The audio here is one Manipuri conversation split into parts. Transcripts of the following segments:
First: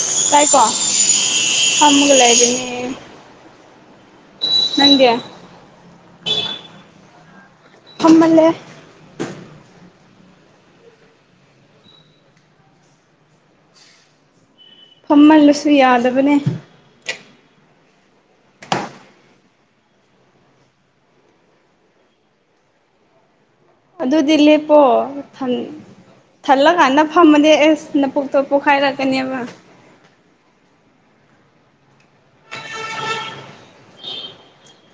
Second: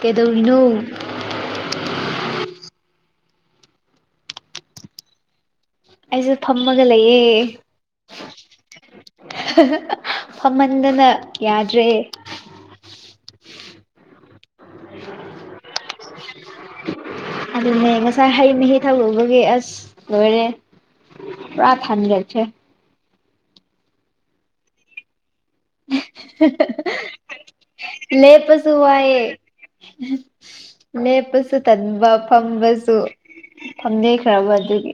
ꯀꯩꯗꯧꯔꯤꯅꯣ ꯇꯥꯏꯀꯣ ꯐꯝꯃꯒ ꯂꯥꯏꯔꯤꯅꯦ ꯅꯪꯗꯤ ꯑꯩꯁꯦ ꯐꯝꯃꯒ ꯂꯩꯌꯦ ꯐꯝꯃꯜꯂꯦ ꯐꯝꯃꯟꯗꯅ ꯌꯥꯗ꯭ꯔꯦ ꯐꯝꯃꯟꯕꯁꯨ ꯌꯥꯗꯕꯅꯦ ꯑꯗꯨꯅꯦ ꯉꯁꯥꯏ ꯍꯩ ꯃꯍꯤ ꯊꯛꯂꯨꯕꯒꯤ ꯑꯁ ꯂꯣꯏꯔꯦ ꯄꯨꯔꯥ ꯊꯟꯒꯠꯈ꯭ꯔꯦ ꯑꯗꯨꯗꯤ ꯂꯦꯞꯄꯣ ꯊꯟ ꯊꯜꯂ ꯀꯥꯟꯗ ꯐꯝꯃꯗꯤ ꯑꯁ ꯅꯄꯨꯛꯇꯣ ꯂꯦꯞꯄꯁꯨ ꯋꯥꯏꯑꯦ ꯄꯣꯈꯥꯏꯔꯛꯀꯅꯦꯕ ꯂꯦꯞꯄꯁꯨ ꯇꯟꯕ ꯐꯝꯕꯁꯨ ꯐꯝꯗꯦꯈ꯭ꯔꯕ ꯑꯗꯨꯒꯤ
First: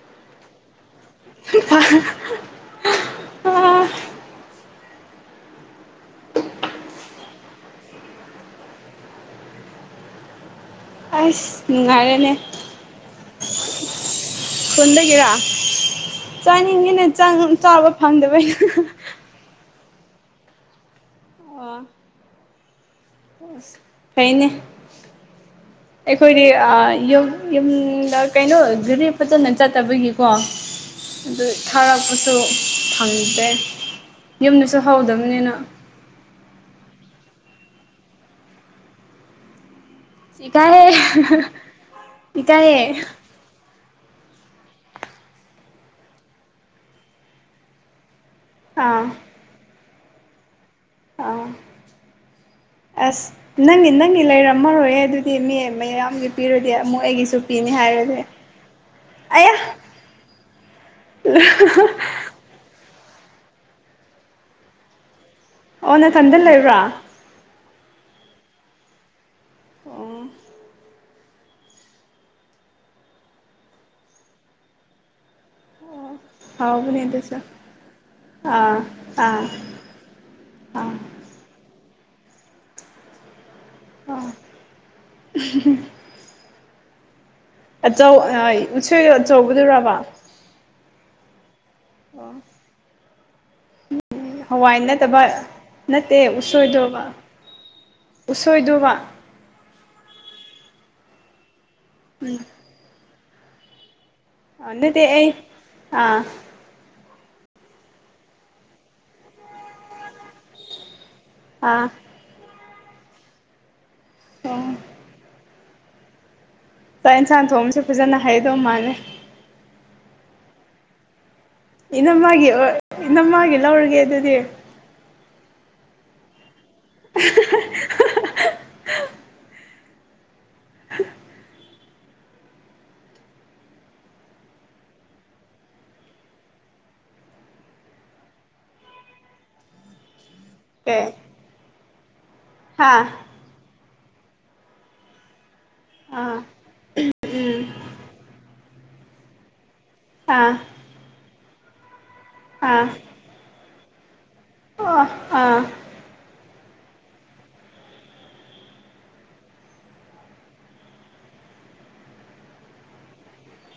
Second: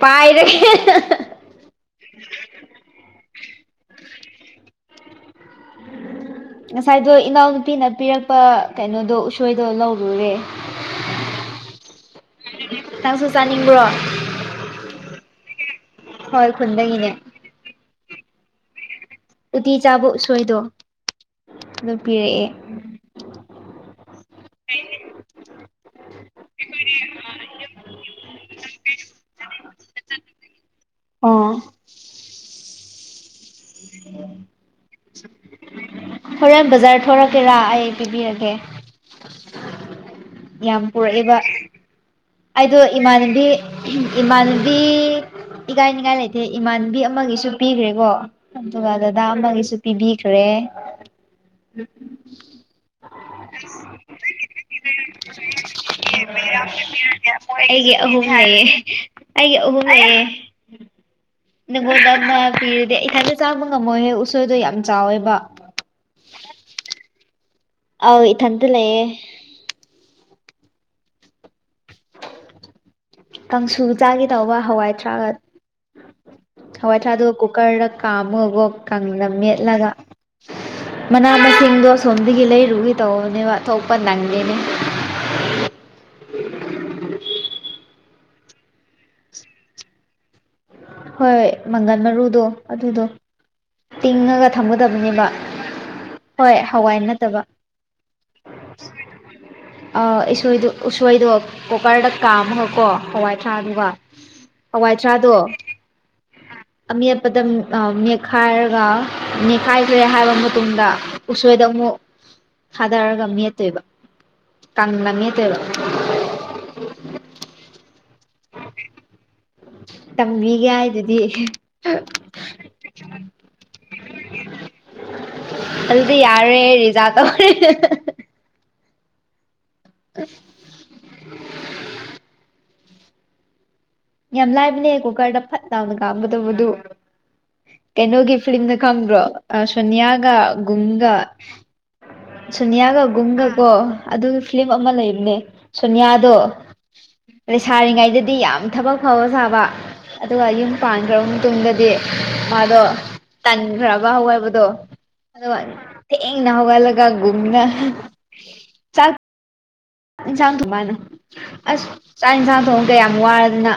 ꯄꯥꯏꯔꯒꯦ [unintelligible] ꯑꯥ ꯉꯁꯥꯏꯗꯣ ꯏꯅꯥꯎꯅꯨꯄꯤꯅ ꯄꯤꯔꯛꯄ ꯀꯩꯅꯣꯗꯣ ꯎꯁꯣꯏꯗꯣ ꯂꯧꯔꯨꯔꯦ ꯑꯁ ꯅꯨꯡꯉꯥꯏꯔꯦꯅꯦ ꯅꯪꯁꯨ ꯆꯥꯅꯤꯡꯕ꯭ꯔꯣ ꯈꯨꯟꯗꯒꯤꯔꯥ ꯍꯣꯏ ꯆꯥꯅꯤꯡꯉꯤꯅꯦ ꯈꯨꯟꯗꯒꯤꯅꯦ ꯆꯪ ꯆꯥꯕ ꯐꯪꯗꯕꯩꯅꯦ ꯎꯇꯤ ꯆꯥꯕ ꯎꯁꯣꯏꯗꯣ ꯑꯗꯨ ꯄꯤꯔꯛꯑꯦ ꯍꯨꯡ ꯐꯩꯅꯦ [inaudible] ꯑꯩꯈꯣꯏꯗꯤ ꯑ ꯌꯨꯝ ꯌꯨꯝꯗ ꯀꯩꯅꯣ ꯒꯥꯔꯤ ꯐꯖꯅ ꯆꯠꯇꯕꯒꯤꯀꯣ ꯑꯗꯨ ꯑꯣ ꯊꯥꯔꯛꯄꯁꯨ ꯐꯪꯗꯦ ꯌꯨꯝꯗꯁꯨ ꯍꯧꯗꯝꯅꯤꯅ ꯍꯣꯔꯦꯟ ꯕꯖꯥꯔ ꯊꯣꯔꯛꯀꯦꯔꯥ ꯑꯩ ꯄꯤꯕꯤꯔꯒꯦ ꯌꯥꯝ ꯏꯀꯥꯏꯍꯦ ꯄꯨꯔꯛꯑꯦꯕ ꯑꯩꯗꯣ ꯏꯀꯥꯏꯍꯦ ꯏꯃꯥꯅꯕꯤ ꯏꯃꯥꯟꯅꯕꯤ ꯏꯀꯥꯏꯅꯤꯉꯥꯏ ꯂꯩꯇꯦ ꯏꯃꯥꯟꯕꯤ ꯑꯃꯒꯤꯁꯨ ꯄꯤꯈ꯭ꯔꯦꯀꯣ ꯑꯗꯨꯒ ꯑꯥ ꯗꯗꯥ ꯑꯃꯒꯤꯁꯨ ꯄꯤꯕꯤꯈ꯭ꯔꯦ ꯑꯥ ꯑꯁ ꯅꯪꯅꯤ ꯅꯪꯅꯤ ꯂꯩꯔꯝꯃꯔꯣꯏꯌꯦ ꯑꯗꯨꯗꯤ ꯃꯤ ꯃꯌꯥꯝꯒꯤ ꯄꯤꯔꯗꯤ ꯑꯃꯨꯛ ꯑꯩꯒꯤ ꯑꯩꯒꯤ ꯑꯍꯨꯝ ꯂꯩꯌꯦ ꯑꯌꯥ ꯑꯩꯒꯤ ꯑꯍꯨꯝ ꯂꯩꯌꯦ ꯪꯅꯉꯣꯜꯗ ꯑꯃ ꯄꯤꯔꯗꯤ ꯑꯊꯟꯗ ꯆꯥꯕ ꯉꯝꯃꯣꯏꯍꯦ ꯎꯁꯣꯏꯗꯣ ꯌꯥꯝ ꯆꯥꯎꯋꯦꯕ ꯑꯣ ꯅꯊꯟꯗ ꯂꯩꯕ꯭ꯔꯥ ꯑꯥꯎ ꯏꯊꯟꯇ ꯂꯩꯌꯦ ꯑꯣ ꯀꯥꯡꯁꯨ ꯆꯥꯒꯦ ꯇꯧꯕ ꯍꯋꯥꯏꯊ꯭ꯔꯥꯛꯒ ꯍꯥꯎꯕꯅꯦ ꯍꯋꯥꯏ ꯊ꯭ꯔꯥꯗꯨꯒ ꯑꯗꯨꯁꯨ ꯀꯨꯀꯔꯗ ꯀꯥꯝꯃꯣꯒꯣ ꯑꯥ ꯀꯪꯅ ꯑꯥ ꯃꯦꯠꯂꯒ ꯑꯥ ꯃꯅꯥ ꯃꯁꯤꯡꯗꯣ ꯑꯁꯣꯝꯗꯒꯤ ꯂꯩꯔꯨꯒꯦ ꯇꯧꯕꯅꯦꯕ ꯊꯣꯛꯄ ꯑꯥ ꯅꯪꯗꯦꯅꯦ [unintelligible] ꯑꯆꯧ ꯑꯥ ꯎꯁꯣꯏ ꯑꯆꯧꯕꯗꯨꯔꯥꯕꯥ ꯍꯣꯏ ꯃꯪꯒꯟ ꯑꯣ ꯃꯔꯨꯗꯣ ꯑꯗꯨꯗꯣ ꯇꯤꯡꯉꯒ ꯍꯋꯥꯏ ꯅꯠꯇꯕ ꯊꯝꯒꯗꯕꯅꯦꯕ ꯅꯠꯇꯦ ꯍꯣꯏ ꯍꯋꯥꯏ ꯎꯁꯣꯏꯗꯣꯕ ꯅꯠꯇꯕ ꯎꯁꯣꯏꯗꯨꯕ ꯑꯥ ꯏꯁꯣꯏꯗꯣ ꯎꯁꯣꯏꯗꯣ ꯀꯨꯀꯔꯗ ꯎꯝ ꯀꯥꯝꯃꯒꯀꯣ ꯍꯋꯥꯏ ꯁꯥꯥꯗ ꯋꯥ ꯍꯥ ꯅꯗꯤ ꯑꯩ ꯑꯥ ꯑꯥꯃꯦꯠꯄꯗ ꯎꯝ ꯑꯝ ꯅꯦꯠꯈꯥꯏꯔꯒ ꯅꯦꯠꯈꯥꯏꯈ꯭ꯔꯦ ꯍꯥꯏꯕ ꯃꯇꯨꯡꯗ ꯎꯁꯣꯏꯗ ꯑꯥ ꯑꯃꯨꯛ ꯊꯥꯗꯔꯒ ꯃꯦꯠꯇꯣꯏꯕ ꯑꯣ ꯀꯪꯂ ꯃꯦꯠꯇꯣꯏꯕ ꯆꯥꯛ ꯌꯦꯟꯁꯥꯡ ꯊꯣꯡꯁꯨ ꯐꯖꯅ ꯍꯩꯗꯧ ꯃꯥꯜꯂꯦ ꯇꯝꯕꯤꯒꯦ ꯍꯥꯏꯗꯨꯗꯤ ꯏꯅꯝꯃꯒꯤ ꯑꯣ ꯏꯅꯝ ꯃꯥꯒꯤ ꯂꯧꯔꯒꯦ ꯑꯗꯨꯗꯤ ꯑꯗꯨꯗꯤ ꯌꯥꯔꯦ ꯔꯤꯖꯥ ꯇꯧꯔꯦ ꯍꯦꯍꯦꯍꯦ [unintelligible] ꯌꯥꯝ ꯂꯥꯏꯕꯅꯦ ꯀꯨꯀꯔꯗ ꯐꯠ ꯂꯥꯎꯅ ꯀꯥꯝꯒꯗꯧꯕꯗꯨ ꯀꯩꯅꯣꯒꯤ ꯐꯂꯤꯝꯗꯣ ꯈꯪꯕ꯭ꯔꯣ ꯑꯥ ꯁꯣꯅꯤꯌꯥꯒ ꯑꯦ ꯒꯨꯡꯒ ꯍꯥ ꯁꯨꯅ꯭ꯌꯥꯒ ꯒꯨꯡꯒ ꯀꯣ ꯑꯗꯨꯒꯤ ꯐ꯭ꯂꯤꯝ ꯑꯃ ꯂꯩꯕꯅꯦ ꯁꯣꯅꯤꯌꯥꯗꯣ ꯑꯥ ꯎꯝ ꯂꯩꯁꯥꯔꯤꯉꯩꯗꯗꯤ ꯌꯥꯝ ꯊꯕꯛ ꯐꯕ ꯁꯥꯕ ꯑꯥ ꯑꯗꯨꯒ ꯌꯨꯝ ꯄꯥꯟꯈ꯭ꯔꯕ ꯃꯇꯨꯡꯗꯗꯤ ꯑꯥ ꯃꯥꯗꯣ ꯇꯟꯈ꯭ꯔꯕ ꯍꯋꯥꯕꯗꯣ ꯑꯣ ꯑꯥ ꯑꯗꯨꯒ ꯊꯦꯡꯅ ꯍꯧꯒꯠꯂꯒ ꯒꯨꯝꯅ ꯌꯦꯟꯁꯥꯡ ꯊꯣꯡ ꯃꯥꯅ ꯑꯁ ꯆꯥꯛ ꯌꯦꯟꯁꯥꯡ ꯊꯣꯡꯁꯦ ꯀꯌꯥꯝ ꯋꯥꯔꯗꯅ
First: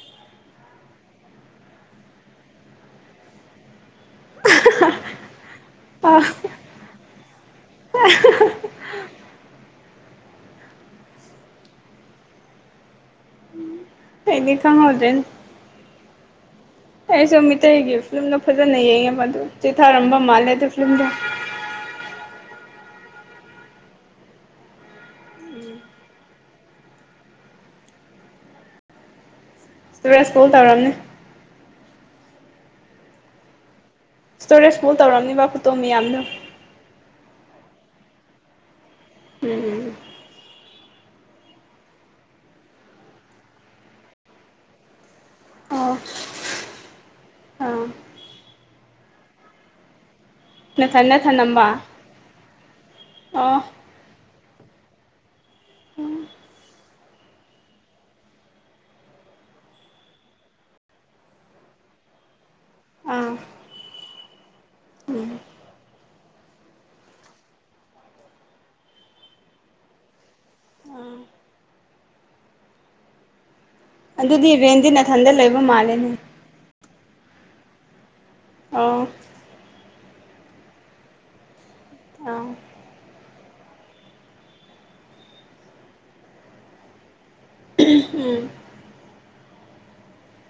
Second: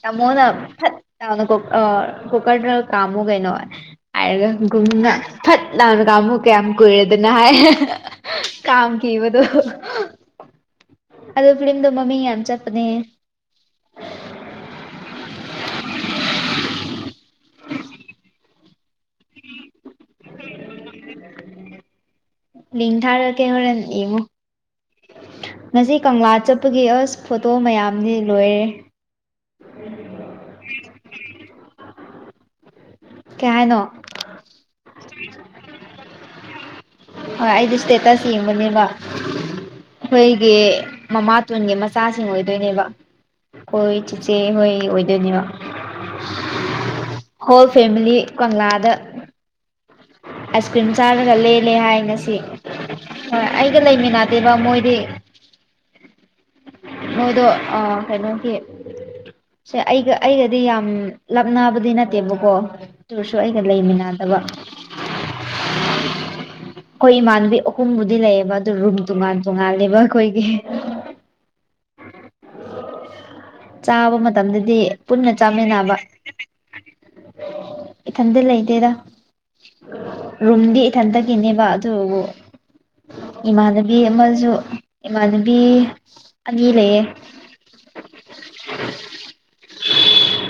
ꯇꯤꯝꯃꯣꯅ ꯐꯠ ꯂꯥꯎꯅ ꯑꯥ ꯀꯣꯀꯔꯗ ꯀꯥꯝꯃꯨ ꯀꯩꯅꯣ ꯍꯥꯏꯔꯒ ꯒꯨꯝꯅ ꯐꯠ ꯂꯥꯎꯅ ꯑꯥ ꯀꯥꯝꯕꯨꯨ ꯀꯌꯥꯝ ꯀꯨꯏꯔꯦꯗꯅ ꯍꯥꯏ [unintelligible] ꯀꯥꯝ ꯈꯤꯕꯗꯣ ꯑꯗꯣ ꯐ꯭ꯂꯤꯝꯗꯣ ꯃꯃꯤꯡ ꯌꯥꯝ ꯆꯠꯄꯅꯦ ꯑꯩꯗꯤ ꯈꯪꯍꯧꯗ꯭ꯔꯦ ꯑꯩꯁꯨ ꯃꯤꯇꯩꯒꯤ ꯐꯤꯂꯝꯗꯣ ꯐꯖꯅ ꯌꯦꯡꯉꯦꯕ ꯑꯗꯨ ꯆꯤꯊꯔꯝꯕ ꯃꯥꯜꯂꯦ ꯑꯗꯨ ꯐꯤꯂꯝꯗꯣ ꯂꯤꯡ ꯊꯥꯔꯛꯀꯦ ꯍꯨꯔꯦꯟ ꯌꯦꯡꯉꯣ ꯉꯁꯤ ꯀꯪꯂꯥ ꯆꯠꯄꯒꯤ ꯑꯁ ꯐꯣꯇꯣ ꯃꯌꯥꯝꯗꯤ ꯂꯣꯏꯔꯦ ꯁꯨꯔꯁ ꯀꯣꯜ ꯇꯧꯔꯝꯅꯦ ꯀꯩ ꯌꯥꯏꯅꯣ ꯁ꯭ꯇꯣꯔꯦꯖ ꯐꯨꯜ ꯇꯧꯔꯝꯅꯤꯕ ꯐꯣꯇꯣ ꯃꯌꯥꯝꯗꯣ ꯍꯣꯏ ꯑꯩꯗꯤ ꯁ꯭ꯇꯦꯇꯁ ꯌꯦꯝꯕꯅꯦꯕ ꯎꯝ ꯈꯣꯏꯒꯤ ꯃꯃꯥꯇꯣꯟꯒꯤ ꯃꯆꯥꯁꯤꯡ ꯑꯣꯏꯗꯣꯏꯅꯦꯕ ꯍꯣꯏ ꯆꯤꯆꯦ ꯍꯣꯏ ꯑꯣꯏꯗꯣꯏꯅꯦꯕ ꯑꯣ ꯍꯣꯜ ꯑꯥ ꯐꯦꯃꯤꯂꯤ ꯀꯪꯂꯥꯗ ꯑꯥꯏꯁ ꯀ꯭ꯔꯤꯝ ꯅꯊꯟꯗ ꯆꯥꯔꯒ ꯊꯅꯝꯕ ꯂꯦꯜꯂꯦ ꯍꯥꯏ ꯉꯁꯤ ꯍꯣꯏ ꯑꯣ ꯑꯩꯒ ꯂꯩꯃꯤꯟꯅꯗꯦꯕ ꯃꯣꯏꯗꯤ ꯎꯝ ꯃꯣꯢꯗꯣ ꯑꯥ ꯀꯩꯅꯣꯒꯤ ꯁꯦ ꯑꯩꯒ ꯑꯩꯒꯗꯤ ꯌꯥꯝ ꯂꯥꯞ ꯅꯕꯗꯤ ꯅꯠꯇꯦꯕꯀꯣ ꯗꯨ ꯑꯥ ꯑꯣꯔꯁꯨ ꯑꯩꯒ ꯂꯩꯃꯤꯟꯅꯗꯕ ꯎꯝ ꯈꯣꯏ ꯏꯃꯥꯟꯅꯕꯤ ꯑꯍꯨꯝꯕꯨꯗꯤ ꯂꯩꯌꯦꯕ ꯑꯗꯨ ꯔꯨꯝ ꯇꯣꯉꯥꯟ ꯇꯣꯉꯥꯂꯦꯕ ꯈꯣꯏꯒꯤ ꯑꯥ ꯆꯥꯕ ꯑꯗꯨꯗꯤ ꯃꯇꯝꯗꯗꯤ ꯔꯦꯟꯗꯤ ꯄꯨꯟꯅ ꯅꯊꯟꯗ ꯂꯩꯕ ꯆꯥꯃꯤꯟꯅꯕ ꯃꯥꯜꯂꯦꯅꯦ ꯏꯊꯟꯗ ꯂꯩꯇꯦꯗ ꯑꯣ ꯔꯨꯝꯗꯤ ꯏꯊꯟꯇꯒꯤꯅꯦꯕ ꯑꯗꯨꯕꯨ ꯑ ꯏꯃꯥꯟꯅꯕꯤ ꯑꯃꯖꯨ ꯏꯃꯥꯟꯅꯕꯤ ꯑꯅꯤ ꯂꯩꯌꯦ ꯎꯝ [unintelligible]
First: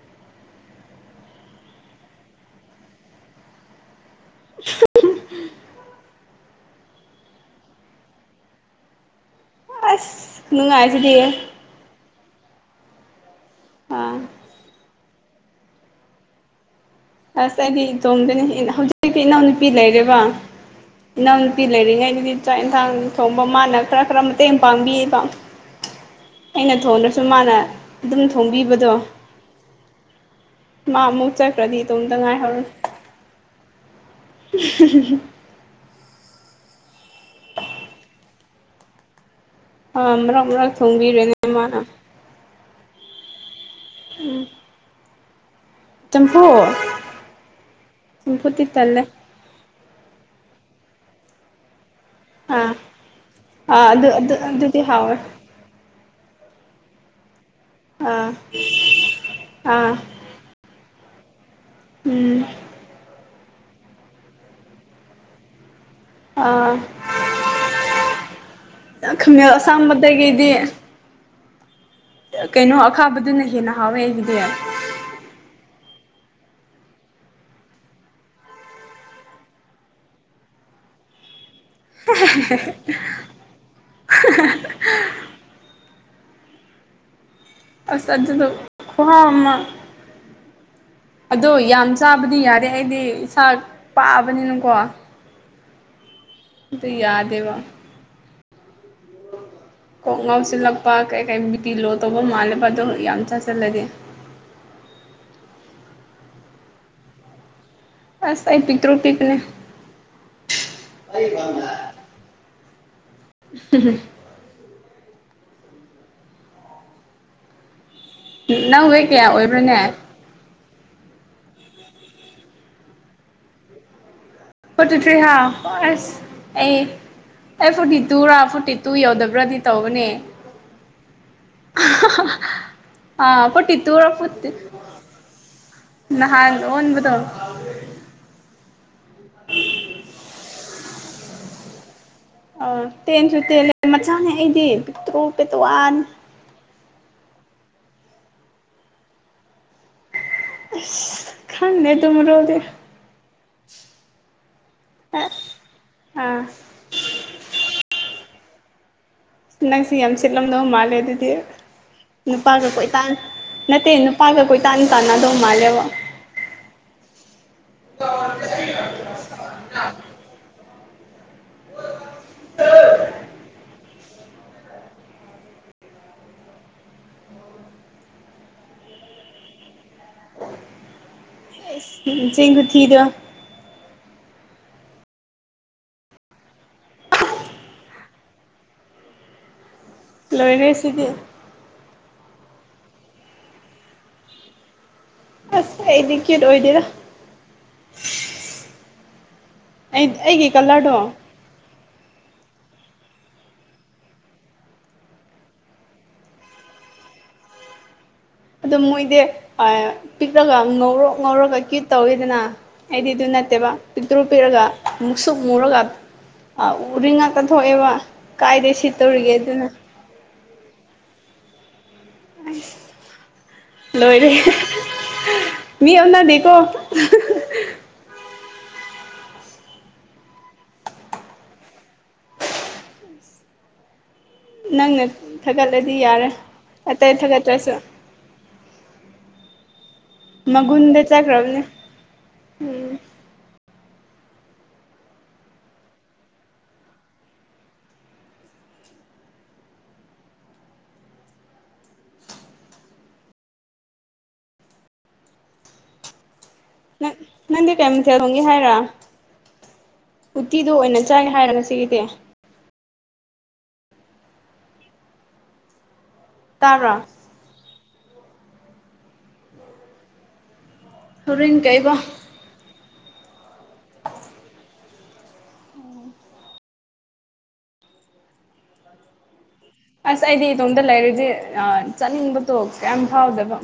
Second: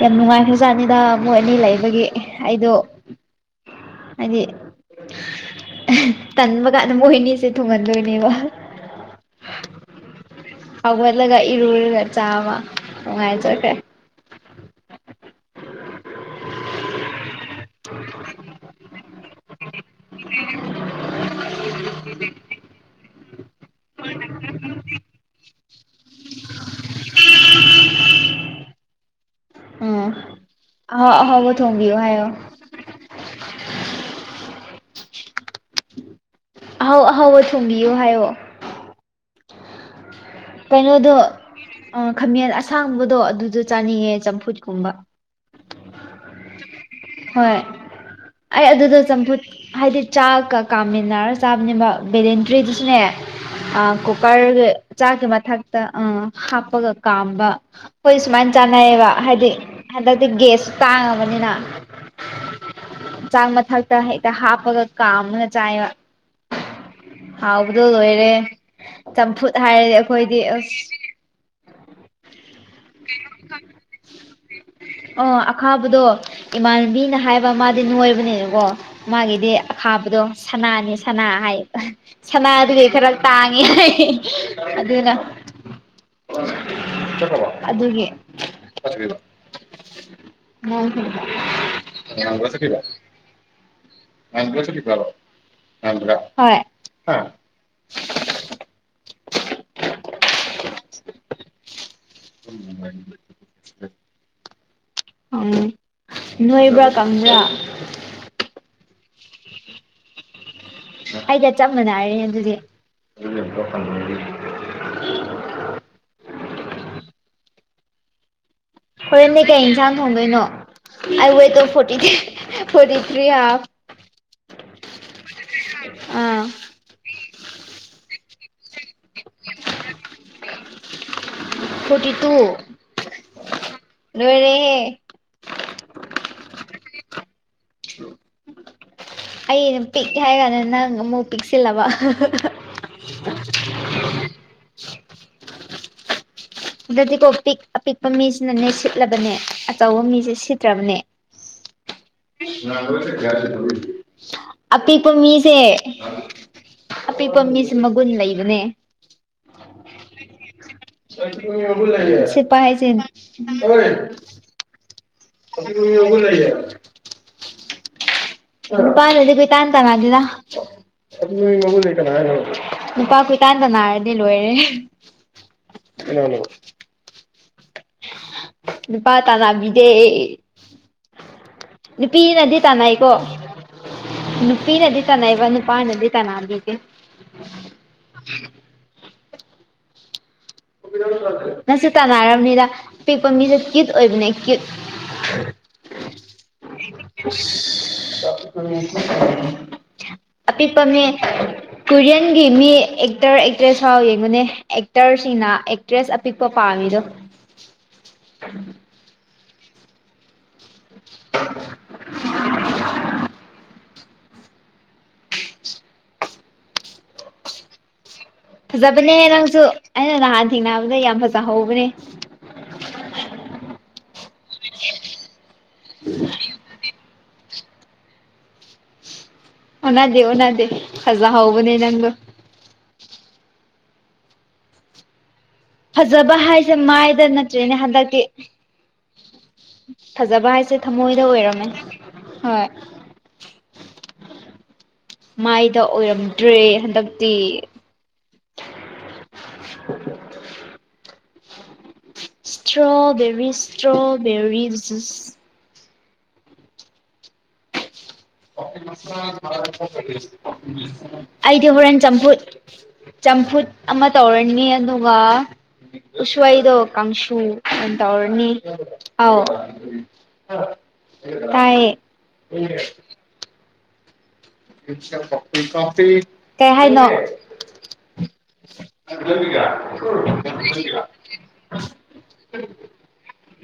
ꯌꯥꯝ ꯅꯨꯡꯉꯥꯏꯈ꯭ꯔ ꯖꯥꯠꯅꯤꯗ ꯃꯣꯏ ꯑꯅꯤ ꯂꯩꯕꯒꯤ ꯑꯩꯗꯣ ꯍꯥꯏꯗꯤ ꯇꯟꯕ ꯀꯥꯟꯗ ꯃꯣꯏꯅꯤꯁꯦ ꯊꯨꯡꯍꯟꯗꯣꯏꯅꯦꯕ ꯑꯁ ꯅꯨꯡꯉꯥꯏ ꯍꯧꯒꯠꯂꯒ ꯏꯔꯨꯔꯒ ꯆꯥꯕ ꯅꯨꯡꯉꯥꯏꯖꯈ꯭ꯔꯦ ꯑꯥ ꯑꯁ ꯑꯩꯗꯤ ꯢꯇꯣꯝꯗꯅꯤ ꯍꯧꯖꯤꯛ ꯏꯅꯥꯎꯅꯨ ꯅꯨꯄꯤ ꯂꯩꯔꯦꯕ ꯏꯅꯥꯎ ꯅꯨꯄꯤ ꯂꯩꯔꯤꯉꯩꯗꯗꯤ ꯆꯥꯛ ꯢꯟꯁꯥꯡ ꯊꯣꯡꯕ ꯃꯥꯅ ꯈꯔ ꯈꯔ ꯃꯇꯦꯡ ꯄꯥꯡꯕꯤꯌꯦꯕ ꯑꯩꯅ ꯊꯣꯡꯗ꯭ꯔꯁꯨ ꯃꯥꯅ ꯑꯗꯨꯝ ꯊꯣꯡꯕꯤꯕꯗꯣ ꯎꯝ ꯃꯥ ꯑꯍꯥꯎ ꯃꯨꯛ ꯑꯍꯥꯎꯕ ꯆꯠꯈ꯭ꯔꯗꯤ ꯊꯣꯡꯕꯤꯌꯨ ꯍꯥꯏꯌꯣ [unintelligible] ꯑꯍꯥꯎ ꯑꯍꯥꯎꯕ ꯊꯣꯡꯕꯤꯌꯣ ꯍꯥꯏꯌꯣ ꯑꯥ ꯃꯔꯛ ꯃꯔꯛ ꯀꯩꯅꯣꯗꯣ ꯊꯣꯡꯕꯤꯔꯦꯅꯦ ꯃꯥꯅ ꯑꯥ ꯈꯥꯃꯦꯟ ꯑꯁꯥꯡꯕꯗꯣ ꯑꯗꯨꯗꯣ ꯆꯥꯅꯤꯡꯉꯦ ꯆꯝꯐꯨꯠ ꯀꯨꯝꯕ ꯆꯝꯐꯨꯠ ꯍꯣꯏ ꯆꯝꯐꯨꯠꯇꯤ ꯑꯩ ꯑꯗꯨꯗ ꯇꯜꯂꯦ ꯆꯝꯐꯨꯠ ꯍꯥꯏꯗꯤ ꯆꯥꯛꯀ ꯀꯥꯃꯤꯟꯅꯔ ꯆꯥꯕꯅꯦꯕ ꯑꯥ ꯕꯦꯂꯦꯟꯗ꯭ꯔꯤꯗꯨꯁꯨꯅꯦ ꯑꯥ ꯑꯗꯨ ꯑꯗꯨ ꯀꯨꯀꯔꯒ ꯑꯗꯨꯗꯤ ꯍꯥꯎꯋꯦ ꯃꯊꯛꯇ ꯑꯥ ꯍꯥꯞꯄꯒ ꯀꯥꯝꯕ ꯈꯣꯏ ꯑꯥ ꯁꯨꯃꯥꯏꯅ ꯆꯥꯅꯩꯌꯦꯕ ꯍꯥꯏꯗꯤ ꯑꯥ ꯍꯟꯗꯛ ꯇꯒꯦꯁ ꯁ꯭ꯇꯥꯢꯜ ꯑꯃꯅꯦꯅ ꯎꯝ ꯆꯥꯛ ꯃꯊꯛꯇ ꯍꯦꯛꯇ ꯍꯥꯞꯄꯒ ꯀꯥꯝꯃ ꯆꯥꯏꯕ ꯑꯥ ꯍꯥꯎꯕꯗꯨ ꯂꯣꯏꯔꯦ ꯈꯥꯃꯦꯜ ꯆꯝꯐꯨꯠ ꯍꯥꯏꯔꯗꯤ ꯑꯩꯈꯣꯏꯗꯤ ꯑꯁꯥꯡꯕꯗꯒꯤꯗꯤ ꯎꯁ [unintelligible] ꯀꯩꯅꯣ ꯑꯈꯥꯕꯗꯨꯅ ꯍꯦꯟꯅ ꯍꯥꯎꯋꯦ ꯑꯩꯒꯤꯗꯤ ꯑꯣ ꯑꯈꯥꯕꯗꯣ ꯏꯃꯥꯟꯅꯕꯤꯅ ꯍꯥꯏꯕ ꯃꯥꯗꯤ ꯅꯣꯏꯕꯅꯤꯅꯀꯣ ꯃꯥꯒꯤꯗꯤ ꯑꯈꯥꯕꯗꯣ ꯁꯅꯥꯅꯤ ꯁꯅꯥ ꯍꯥꯏ ꯑꯥ ꯁꯅꯥꯗꯨꯗꯤ ꯈꯔ ꯇꯥꯡꯉꯦ ꯍꯥꯢ ꯑꯗꯨꯅ ꯆꯠꯈꯔꯕꯣ ꯑꯗꯨꯒꯤ ꯑꯁ ꯑꯗꯨꯗꯣ ꯀꯥꯢ ꯆꯠꯈ꯭ꯔꯤꯕ ꯈꯨꯍꯥꯎ ꯑꯃ ꯑꯗꯣ ꯌꯥꯝ ꯆꯥꯕꯗꯤ ꯌꯥꯗꯦ ꯑꯩꯗꯤ ꯏꯁꯥ ꯄꯥꯕꯅꯤꯅꯀꯣ [unintelligible] ꯍꯣꯢ ꯑꯗꯨ ꯍꯥ ꯌꯥꯗꯦꯕ ꯀꯣꯛ ꯉꯥꯎꯁꯤꯜꯂꯛꯄ ꯀꯩ ꯀꯩ ꯕꯤ ꯄꯤ ꯂꯣ ꯇꯧꯕ ꯃꯥꯜꯂꯦꯕ ꯑꯗꯣ ꯌꯥꯝ ꯆꯥꯁꯤꯜꯂꯗꯤ ꯎꯝ ꯅꯣꯏꯕ꯭ꯔꯥ ꯀꯪꯕ꯭ꯔꯥ ꯑꯁ ꯑꯩ ꯄꯤꯛꯇ꯭ꯔꯨ ꯄꯤꯛꯄꯅꯦ ꯑꯩꯒ ꯆꯞ ꯃꯥꯟꯅꯔꯦꯅꯦ ꯑꯗꯨꯗꯤ ꯅꯪ ꯋꯤꯛ ꯍꯣꯔꯦꯟꯗꯤ ꯀꯩ ꯢꯟꯁꯥꯡ ꯊꯣꯡꯗꯣꯏꯅꯣ ꯑꯩ ꯋꯦꯠꯇꯣ forty forty three half forty three half ꯑꯁ ꯑꯥ ꯑꯩ ꯑꯩ ꯐꯣꯔꯇꯤ ꯇꯨꯔ ꯐꯣꯔꯇꯤ ꯇꯨ ꯌꯧꯗꯕ꯭ꯔꯗꯤ ꯇꯧꯕꯅꯤ ꯐꯣꯔꯇꯤ ꯍꯥꯍꯥ ꯇꯨ ꯑꯥ ꯐꯣꯔꯇꯤ ꯇꯨꯔ ꯐꯣꯔ [unintelligible] ꯅꯍꯥꯟ ꯑꯣꯟꯕꯗꯣ ꯑꯩꯩꯅ ꯄꯤꯛꯑꯦ ꯍꯥꯏ ꯀꯥꯟꯗ ꯅꯪ ꯑꯃꯨꯛ ꯄꯤꯛꯁꯤꯜꯂꯕ ꯑꯥ ꯇꯦꯟꯁꯨ ꯇꯦꯜꯂꯦ ꯃꯆꯥꯅꯦ ꯑꯩꯗꯤ ꯄꯤꯛꯇ꯭ꯔꯨ ꯄꯦꯇꯋꯥꯟ ꯑꯗꯨꯗꯗꯤꯀꯣ ꯄꯤꯛ ꯑꯄꯤꯛꯄ ꯃꯤꯁꯤꯅꯅꯦ ꯁꯤꯠꯂꯕꯅꯦ ꯑꯆꯧꯕ ꯃꯤꯁꯦ ꯁꯤꯠ ꯇ꯭ꯔꯕꯅꯦ ꯈꯪꯗꯦ ꯑꯗꯨ ꯃꯔꯣꯜꯗꯤ ꯑꯄꯤꯛꯄ ꯃꯤꯁꯦ ꯑꯥ ꯑꯄꯤꯛꯄ ꯃꯤꯁꯦ ꯃꯒꯨꯟ ꯂꯩꯕꯅꯦ ꯅꯪꯁꯤ ꯌꯥꯝ ꯆꯤꯠꯂꯝꯗꯧ ꯃꯥꯜꯂꯦ ꯂꯦ ꯑꯗꯨꯗꯤ ꯁꯤꯠꯄ ꯅꯨꯄꯥꯒ ꯍꯥꯏꯁꯦ ꯀꯣꯏꯇꯥꯟ ꯅꯠꯇꯦ ꯅꯨꯄꯥꯒ ꯀꯣꯏ ꯇꯥꯟ ꯇꯥꯟꯅꯗꯣ ꯃꯥꯜꯂꯦꯕ [unintelligible] ꯅꯨꯄꯥꯥꯅꯗꯤ ꯀꯣꯏꯇꯥꯟ ꯇꯥꯟꯅꯗꯦꯗ ꯅꯨꯄꯥ ꯀꯣꯏꯇꯥꯟ ꯇꯥꯟꯅꯥꯔꯗꯤ ꯂꯣꯏꯔꯦ ꯀꯟꯅꯥꯅꯦꯕ ꯅꯨꯄꯥ ꯇꯥꯟꯅꯕꯤꯗꯦ ꯆꯦꯡ ꯅꯨꯄꯤꯅꯗꯤ ꯈꯨꯊꯤꯗꯣ ꯇꯥꯟꯅꯩꯀꯣ ꯅꯨꯄꯤꯅꯗꯤ ꯇꯥꯟꯅꯩꯕ ꯅꯨꯄꯥꯅꯗꯤ ꯇꯥꯟꯅꯕꯤꯗꯦ ꯂꯣꯏꯔꯦ ꯁꯤꯗꯤ ꯅꯪꯁꯨ ꯇꯥꯟꯅꯔꯝꯅꯤꯗ ꯑꯄꯤꯛꯄ ꯃꯤꯁꯦ ꯀ꯭ꯌꯨꯠ ꯑꯣꯏꯕꯅꯦ ꯀ꯭ꯌꯨꯠ ꯑꯁ ꯑꯩꯗꯤ ꯀ꯭ꯌꯨꯠ ꯑꯣꯏꯗꯦꯗ ꯑꯩ ꯑꯩꯒꯤ ꯑꯄꯤꯛꯄ ꯀꯂꯔꯗꯣ ꯃꯤ ꯀꯨꯔꯤꯌꯟꯒꯤ ꯃꯤ ꯑꯦꯛꯇꯔ ꯑꯦꯛꯇ꯭ꯔꯦꯁ ꯐꯥꯎ ꯌꯦꯡꯉꯨꯅꯦ ꯑꯦꯛꯇꯔꯁꯤꯡꯅ ꯑꯦꯛꯇ꯭ꯔꯦꯁ ꯑꯄꯤꯛꯄ ꯄꯥꯝꯃꯤꯗꯣ ꯑꯗꯨꯝ ꯃꯣꯏꯗꯤ ꯑꯥꯏ ꯄꯤꯛꯔꯒ ꯉꯧꯔꯣꯛ ꯉꯧꯔꯒ ꯀ꯭ꯌꯨꯠ ꯇꯧꯋꯤꯗꯅ ꯑꯩꯗꯤ ꯑꯗꯨ ꯅꯠꯇꯦꯕ ꯄꯤꯛꯇ꯭ꯔꯨ ꯄꯤꯔꯒ ꯃꯨꯛꯁꯨꯛ ꯃꯨꯔꯒ ꯑ ꯎꯔꯤꯡ ꯉꯥꯛꯇ ꯊꯣꯛꯑꯦꯕ ꯀꯥꯏꯗꯩ ꯐꯖꯕꯅꯦ ꯁꯤꯠꯇꯧꯔꯤꯒꯦ ꯅꯪꯁꯨ ꯑꯗꯨꯅ ꯑꯩꯅ ꯅꯍꯥꯟ ꯊꯦꯡꯅꯕꯗ ꯌꯥꯝ ꯐꯖꯍꯧꯕꯅꯦ ꯑꯩꯁ ꯂꯣꯏꯔꯦ ꯃꯤ ꯑꯣꯅꯥꯗꯦꯀꯣ ꯑꯣꯟꯅꯗꯦ ꯑꯣꯟꯅꯗꯦ ꯐꯖꯍꯧꯕꯅꯦ ꯅꯪꯗꯣ ꯅꯪꯅ ꯊꯥꯒꯠꯂꯗꯤ ꯌꯥꯔꯦ ꯐꯖꯕ ꯍꯥꯏꯁꯦ ꯑꯇꯩ ꯃꯥꯏꯗ ꯊꯥꯒꯠꯇ꯭ꯔꯁꯨ ꯅꯠꯇ꯭ꯔꯦꯅꯦ ꯍꯟꯗꯛꯇꯤ ꯐꯖꯕ ꯍꯥꯏꯁꯦ ꯃꯒꯨꯟꯗ ꯊꯃꯣꯏꯗ ꯆꯠꯈ꯭ꯔꯕꯅꯦ ꯑꯣꯏꯔꯝꯃꯦ ꯍꯣꯏ ꯃꯥꯏꯗ ꯑꯣꯏꯔꯝꯗ꯭ꯔꯦ ꯍꯟꯗꯛꯇꯤ [unintelligible] ꯏꯁꯇ꯭ꯔꯣꯕꯦꯔꯤ ꯏꯁꯇ꯭ꯔꯣꯕꯦꯔꯤ ꯖꯨꯖ ꯅꯪ ꯅꯪꯗꯤ ꯀꯩ ꯃꯊꯦꯜ ꯊꯣꯡꯒꯦ ꯍꯥꯏꯔ ꯎꯇꯤꯗꯣ ꯑꯣꯏꯅ ꯆꯥꯒꯦ ꯍꯥꯏꯔ ꯑꯩꯗꯤ ꯉꯁꯤꯒꯤꯗꯤ ꯍꯣꯔꯦꯟ ꯆꯝꯐꯨꯠ ꯆꯝꯐꯨꯠ ꯑꯃ ꯇꯧꯔꯅꯤ ꯑꯗꯨꯒ ꯎꯁ꯭ꯋꯣꯏꯗꯣ ꯇꯥꯕ꯭ꯔꯣ ꯀꯥꯡꯁꯨ ꯇꯨ ꯑꯣꯏꯟ ꯇꯧꯔꯅꯤ ꯑꯧ ꯍꯣꯔꯦꯟ ꯇꯥꯏꯌꯦ ꯀꯩꯕ [unintelligible] ꯀꯩ ꯍꯥꯏꯅꯣ [unintelligible] ꯑꯁ ꯑꯩꯗꯤ ꯏꯇꯣꯝꯗ ꯂꯩꯔꯗꯤ ꯑ ꯆꯠꯅꯤꯡꯕꯗꯣ ꯀꯌꯥꯝ ꯐꯥꯎꯗꯕ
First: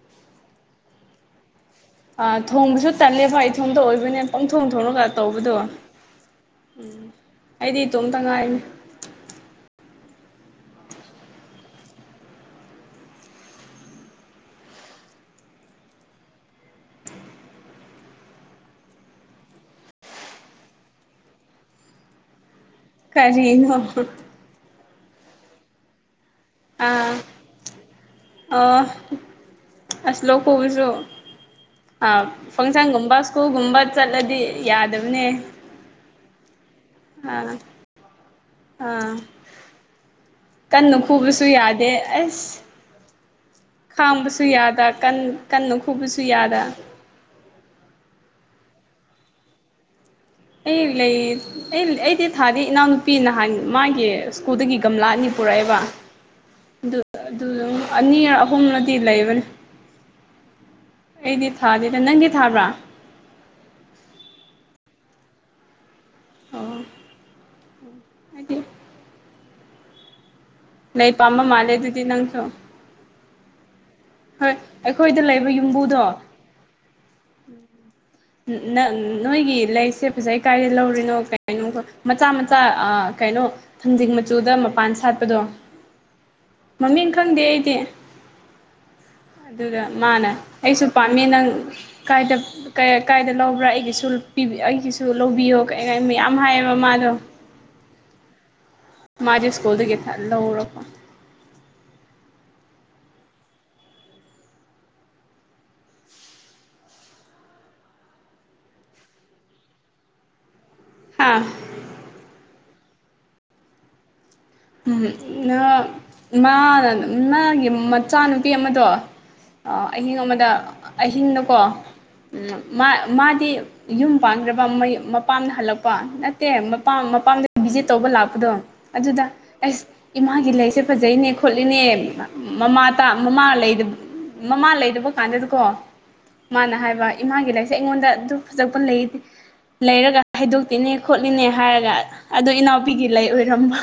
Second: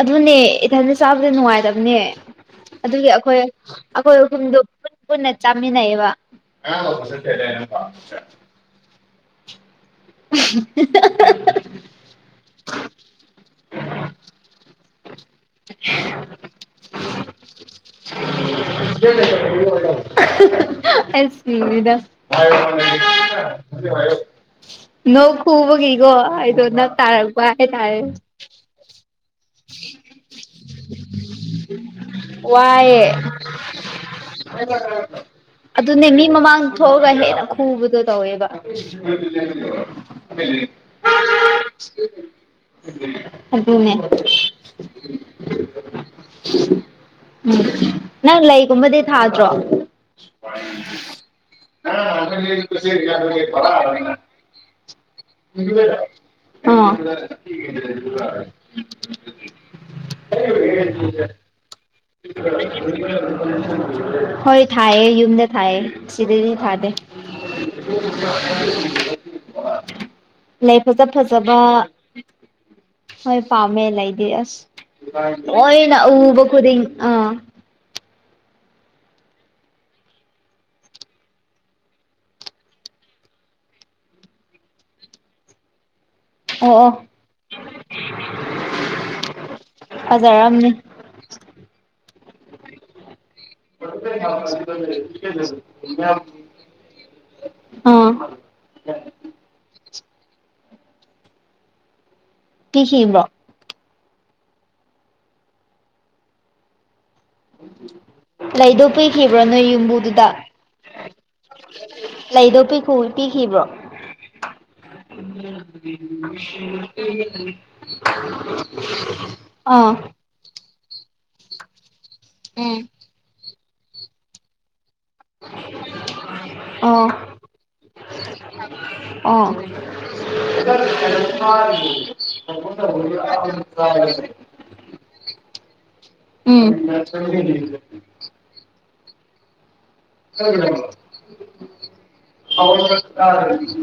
ꯑꯗꯨꯅꯦ ꯏꯊꯟꯗ ꯆꯥꯕꯖꯦ ꯅꯨꯡꯉꯥꯏꯇ ꯅꯦ ꯑꯥ ꯊꯣꯡꯕꯁꯨ ꯑꯗꯨꯒꯤ ꯑꯩꯈꯣꯏ ꯇꯜꯂꯦꯕ ꯑꯛ ꯏꯊꯣꯝꯇ ꯑꯩꯈꯣꯏ ꯑꯣꯏꯕꯅꯦ ꯑꯍꯨꯝꯗꯨ ꯄꯪꯊꯣꯡ ꯄꯨꯟ ꯊꯣꯡꯔꯒ ꯄꯨꯟꯅ ꯇꯧꯕꯗꯣ ꯆꯥꯃꯤꯟꯅꯩꯌꯦꯕ ꯑꯩꯗꯤ ꯏꯇꯣꯝꯇ ꯉꯥꯏꯔꯦ [unintelligible] [unintelligible] [unintelligible] ꯑꯩ ꯁꯤꯔꯦꯗ ꯀꯔꯤꯅꯣ ꯅꯣꯛ ꯈꯨꯕꯒꯤꯒꯣ ꯑꯩꯗꯣ ꯅꯞ ꯇꯥꯔꯛꯄ ꯍꯥꯏꯇꯥꯔꯦ ꯑ ꯑꯁ ꯂꯣꯛ ꯈꯨꯕꯁꯨ ꯑ ꯋꯥꯏꯌꯦ ꯐꯪꯁꯟꯒꯨꯝꯕ ꯁ꯭ꯀꯨꯜꯒꯨꯝꯕ ꯆꯠꯂꯗꯤ ꯌꯥꯗꯕꯅꯦ ꯑꯗꯨꯅꯦ ꯃꯤ ꯃꯃꯥꯡ ꯊꯣꯛꯑꯒ ꯍꯦꯟꯅ ꯑꯥ ꯈꯨꯕꯗꯣ ꯇꯧꯋꯦꯕ ꯑꯥ ꯀꯟꯅ ꯈꯨꯕꯁꯨ ꯌꯥꯗꯦ ꯑꯁ [unintelligible] ꯑꯗꯨ ꯈꯥꯡꯕꯁꯨ ꯌꯥꯗ ꯀꯟ ꯀꯟꯅ ꯈꯨꯕꯁꯨ ꯌꯥꯗ ꯎꯝ ꯅꯪ ꯂꯩꯒꯨꯝꯕꯗꯤ ꯊꯥꯗ꯭ꯔꯣ ꯑꯩ ꯂꯩ ꯑꯩ ꯍꯣꯏ ꯑꯩꯗꯤ ꯊꯥꯗꯤ ꯏꯅꯥꯎꯅꯨꯄꯤ ꯅꯍꯥꯟ ꯃꯥꯒꯤ ꯀꯨꯜꯗꯒꯤ ꯒꯝꯂꯥ ꯑꯅꯤ ꯄꯨꯔꯛꯑꯦꯕ ꯑꯗꯨ ꯑꯗꯨ ꯑꯅꯤꯔ ꯑꯍꯨꯝꯂ ꯗꯤ ꯂꯩꯕꯅꯤ ꯑꯩꯗꯤ ꯊꯥꯗꯦꯗ ꯅꯪ ꯍꯣꯏ ꯊꯥꯏꯌꯦ ꯌꯨꯝꯗ ꯊꯥꯏꯌꯦ ꯁꯤꯗꯗꯤ ꯑꯣ ꯊꯥꯗꯦ ꯑꯩꯗꯤ ꯂꯩ ꯐꯖ ꯄꯥꯝꯕ ꯐꯖꯕ ꯃꯥꯜꯂꯦ ꯑꯗꯨꯗꯤ ꯅꯪꯁꯨ ꯍꯣꯏ ꯄꯥꯝꯃꯦ ꯂꯩ ꯌꯦ ꯍꯣꯏ ꯑꯁ ꯑꯩꯈꯣꯏꯗ ꯂꯩꯕ ꯂꯣꯏꯅ ꯌꯨꯝꯕꯨꯗꯣ ꯑꯎꯕ ꯈꯨꯗꯤꯡ ꯑꯥ [inaudible] ꯅ ꯅꯣꯏꯒꯤ ꯂꯩꯁꯦ ꯐꯖꯩ ꯀꯥꯏꯗ ꯂꯧꯔꯤꯅꯣ ꯀꯥꯏꯅꯣ ꯃꯆꯥ ꯃꯆꯥ ꯑ ꯀꯩꯅꯣ ꯊꯡꯖꯤꯡ ꯃꯆꯨꯗ ꯃꯄꯥꯟ ꯁꯥꯠꯄꯗꯣ [inaudible] ꯃꯃꯤꯡ ꯈꯪꯗꯦ ꯑꯩꯗꯤ ꯑꯗꯨꯗ ꯃꯥꯅ ꯐꯖꯔꯝꯅꯤ ꯑꯩꯁꯨ ꯄꯥꯝꯃꯤ ꯅꯪ ꯀꯥꯏꯗ ꯀ ꯀꯥꯏꯗ ꯂꯧꯕ꯭ꯔꯥ ꯑꯩꯒꯤꯁꯨ ꯄꯤ ꯑꯩꯒꯤꯁꯨ ꯂꯧꯕꯤꯌꯣ ꯀꯩ ꯃꯌꯥꯝ ꯍꯥꯏꯌꯦꯕ ꯃꯥꯗꯣ ꯑꯥ ꯃꯥꯗꯤ ꯁꯀꯨꯜꯗꯒꯤ ꯊ ꯂꯧꯔꯛꯄ ꯄꯤꯈꯤꯕ꯭ꯔꯣ ꯂꯩꯗꯣ ꯄꯤꯈꯤꯕ꯭ꯔꯣ ꯅꯣꯏ ꯌꯨꯝꯕꯨꯗꯨꯗ ꯍꯥꯥ ꯂꯩꯗꯣ ꯄꯤꯈꯨ ꯄꯤꯈꯤꯕ꯭ꯔꯣ ꯎꯝ ꯅ ꯃꯥꯅ ꯃꯥꯒꯤ ꯃꯆꯥꯅꯨꯄꯤ ꯑꯃꯗꯣ ꯑ ꯑꯥ ꯑꯍꯤꯡ ꯑꯃꯗ ꯑꯍꯤꯡꯅꯀꯣ ꯎꯝ ꯃꯥ ꯃꯥꯗꯤ ꯌꯨꯝ ꯄꯥꯟꯗ꯭ꯔꯕ ꯃꯩ ꯃꯄꯥꯝꯅ ꯍꯜꯂꯛꯄ ꯅꯠꯇꯦ ꯃꯄꯥ ꯑꯣ ꯃꯄꯥꯝꯗ ꯚꯤꯖꯤꯠ ꯇꯧꯕ ꯂꯥꯛꯄꯗꯣ ꯑꯗꯨꯗ ꯑꯣ ꯑꯁ ꯎꯝ ꯏꯃꯥꯒꯤ ꯂꯩꯁꯦ ꯐꯖꯩꯅꯦ ꯈꯣꯠꯂꯤꯅꯦ ꯃꯃꯥꯇ ꯃꯃꯥ ꯂꯩꯗ ꯃꯃꯥ ꯂꯩꯗꯕ ꯀꯥꯟꯗꯗꯀꯣ ꯃꯥꯅ ꯍꯥꯏꯕ ꯏꯃꯥꯒꯤ ꯂꯩꯁꯦ ꯑꯩꯉꯣꯟꯗ ꯑꯗꯨ ꯐꯖꯕ ꯂꯩꯗꯤ ꯂꯩꯔꯒ ꯍꯥꯏꯗꯣꯛꯇꯦꯅꯦ ꯈꯣꯠꯂꯤꯅꯦ ꯍꯥꯏꯔꯒ ꯑꯗꯨ ꯏꯅꯥꯎꯄꯤꯒꯤ ꯂꯩ ꯑꯣꯏꯔꯝꯕ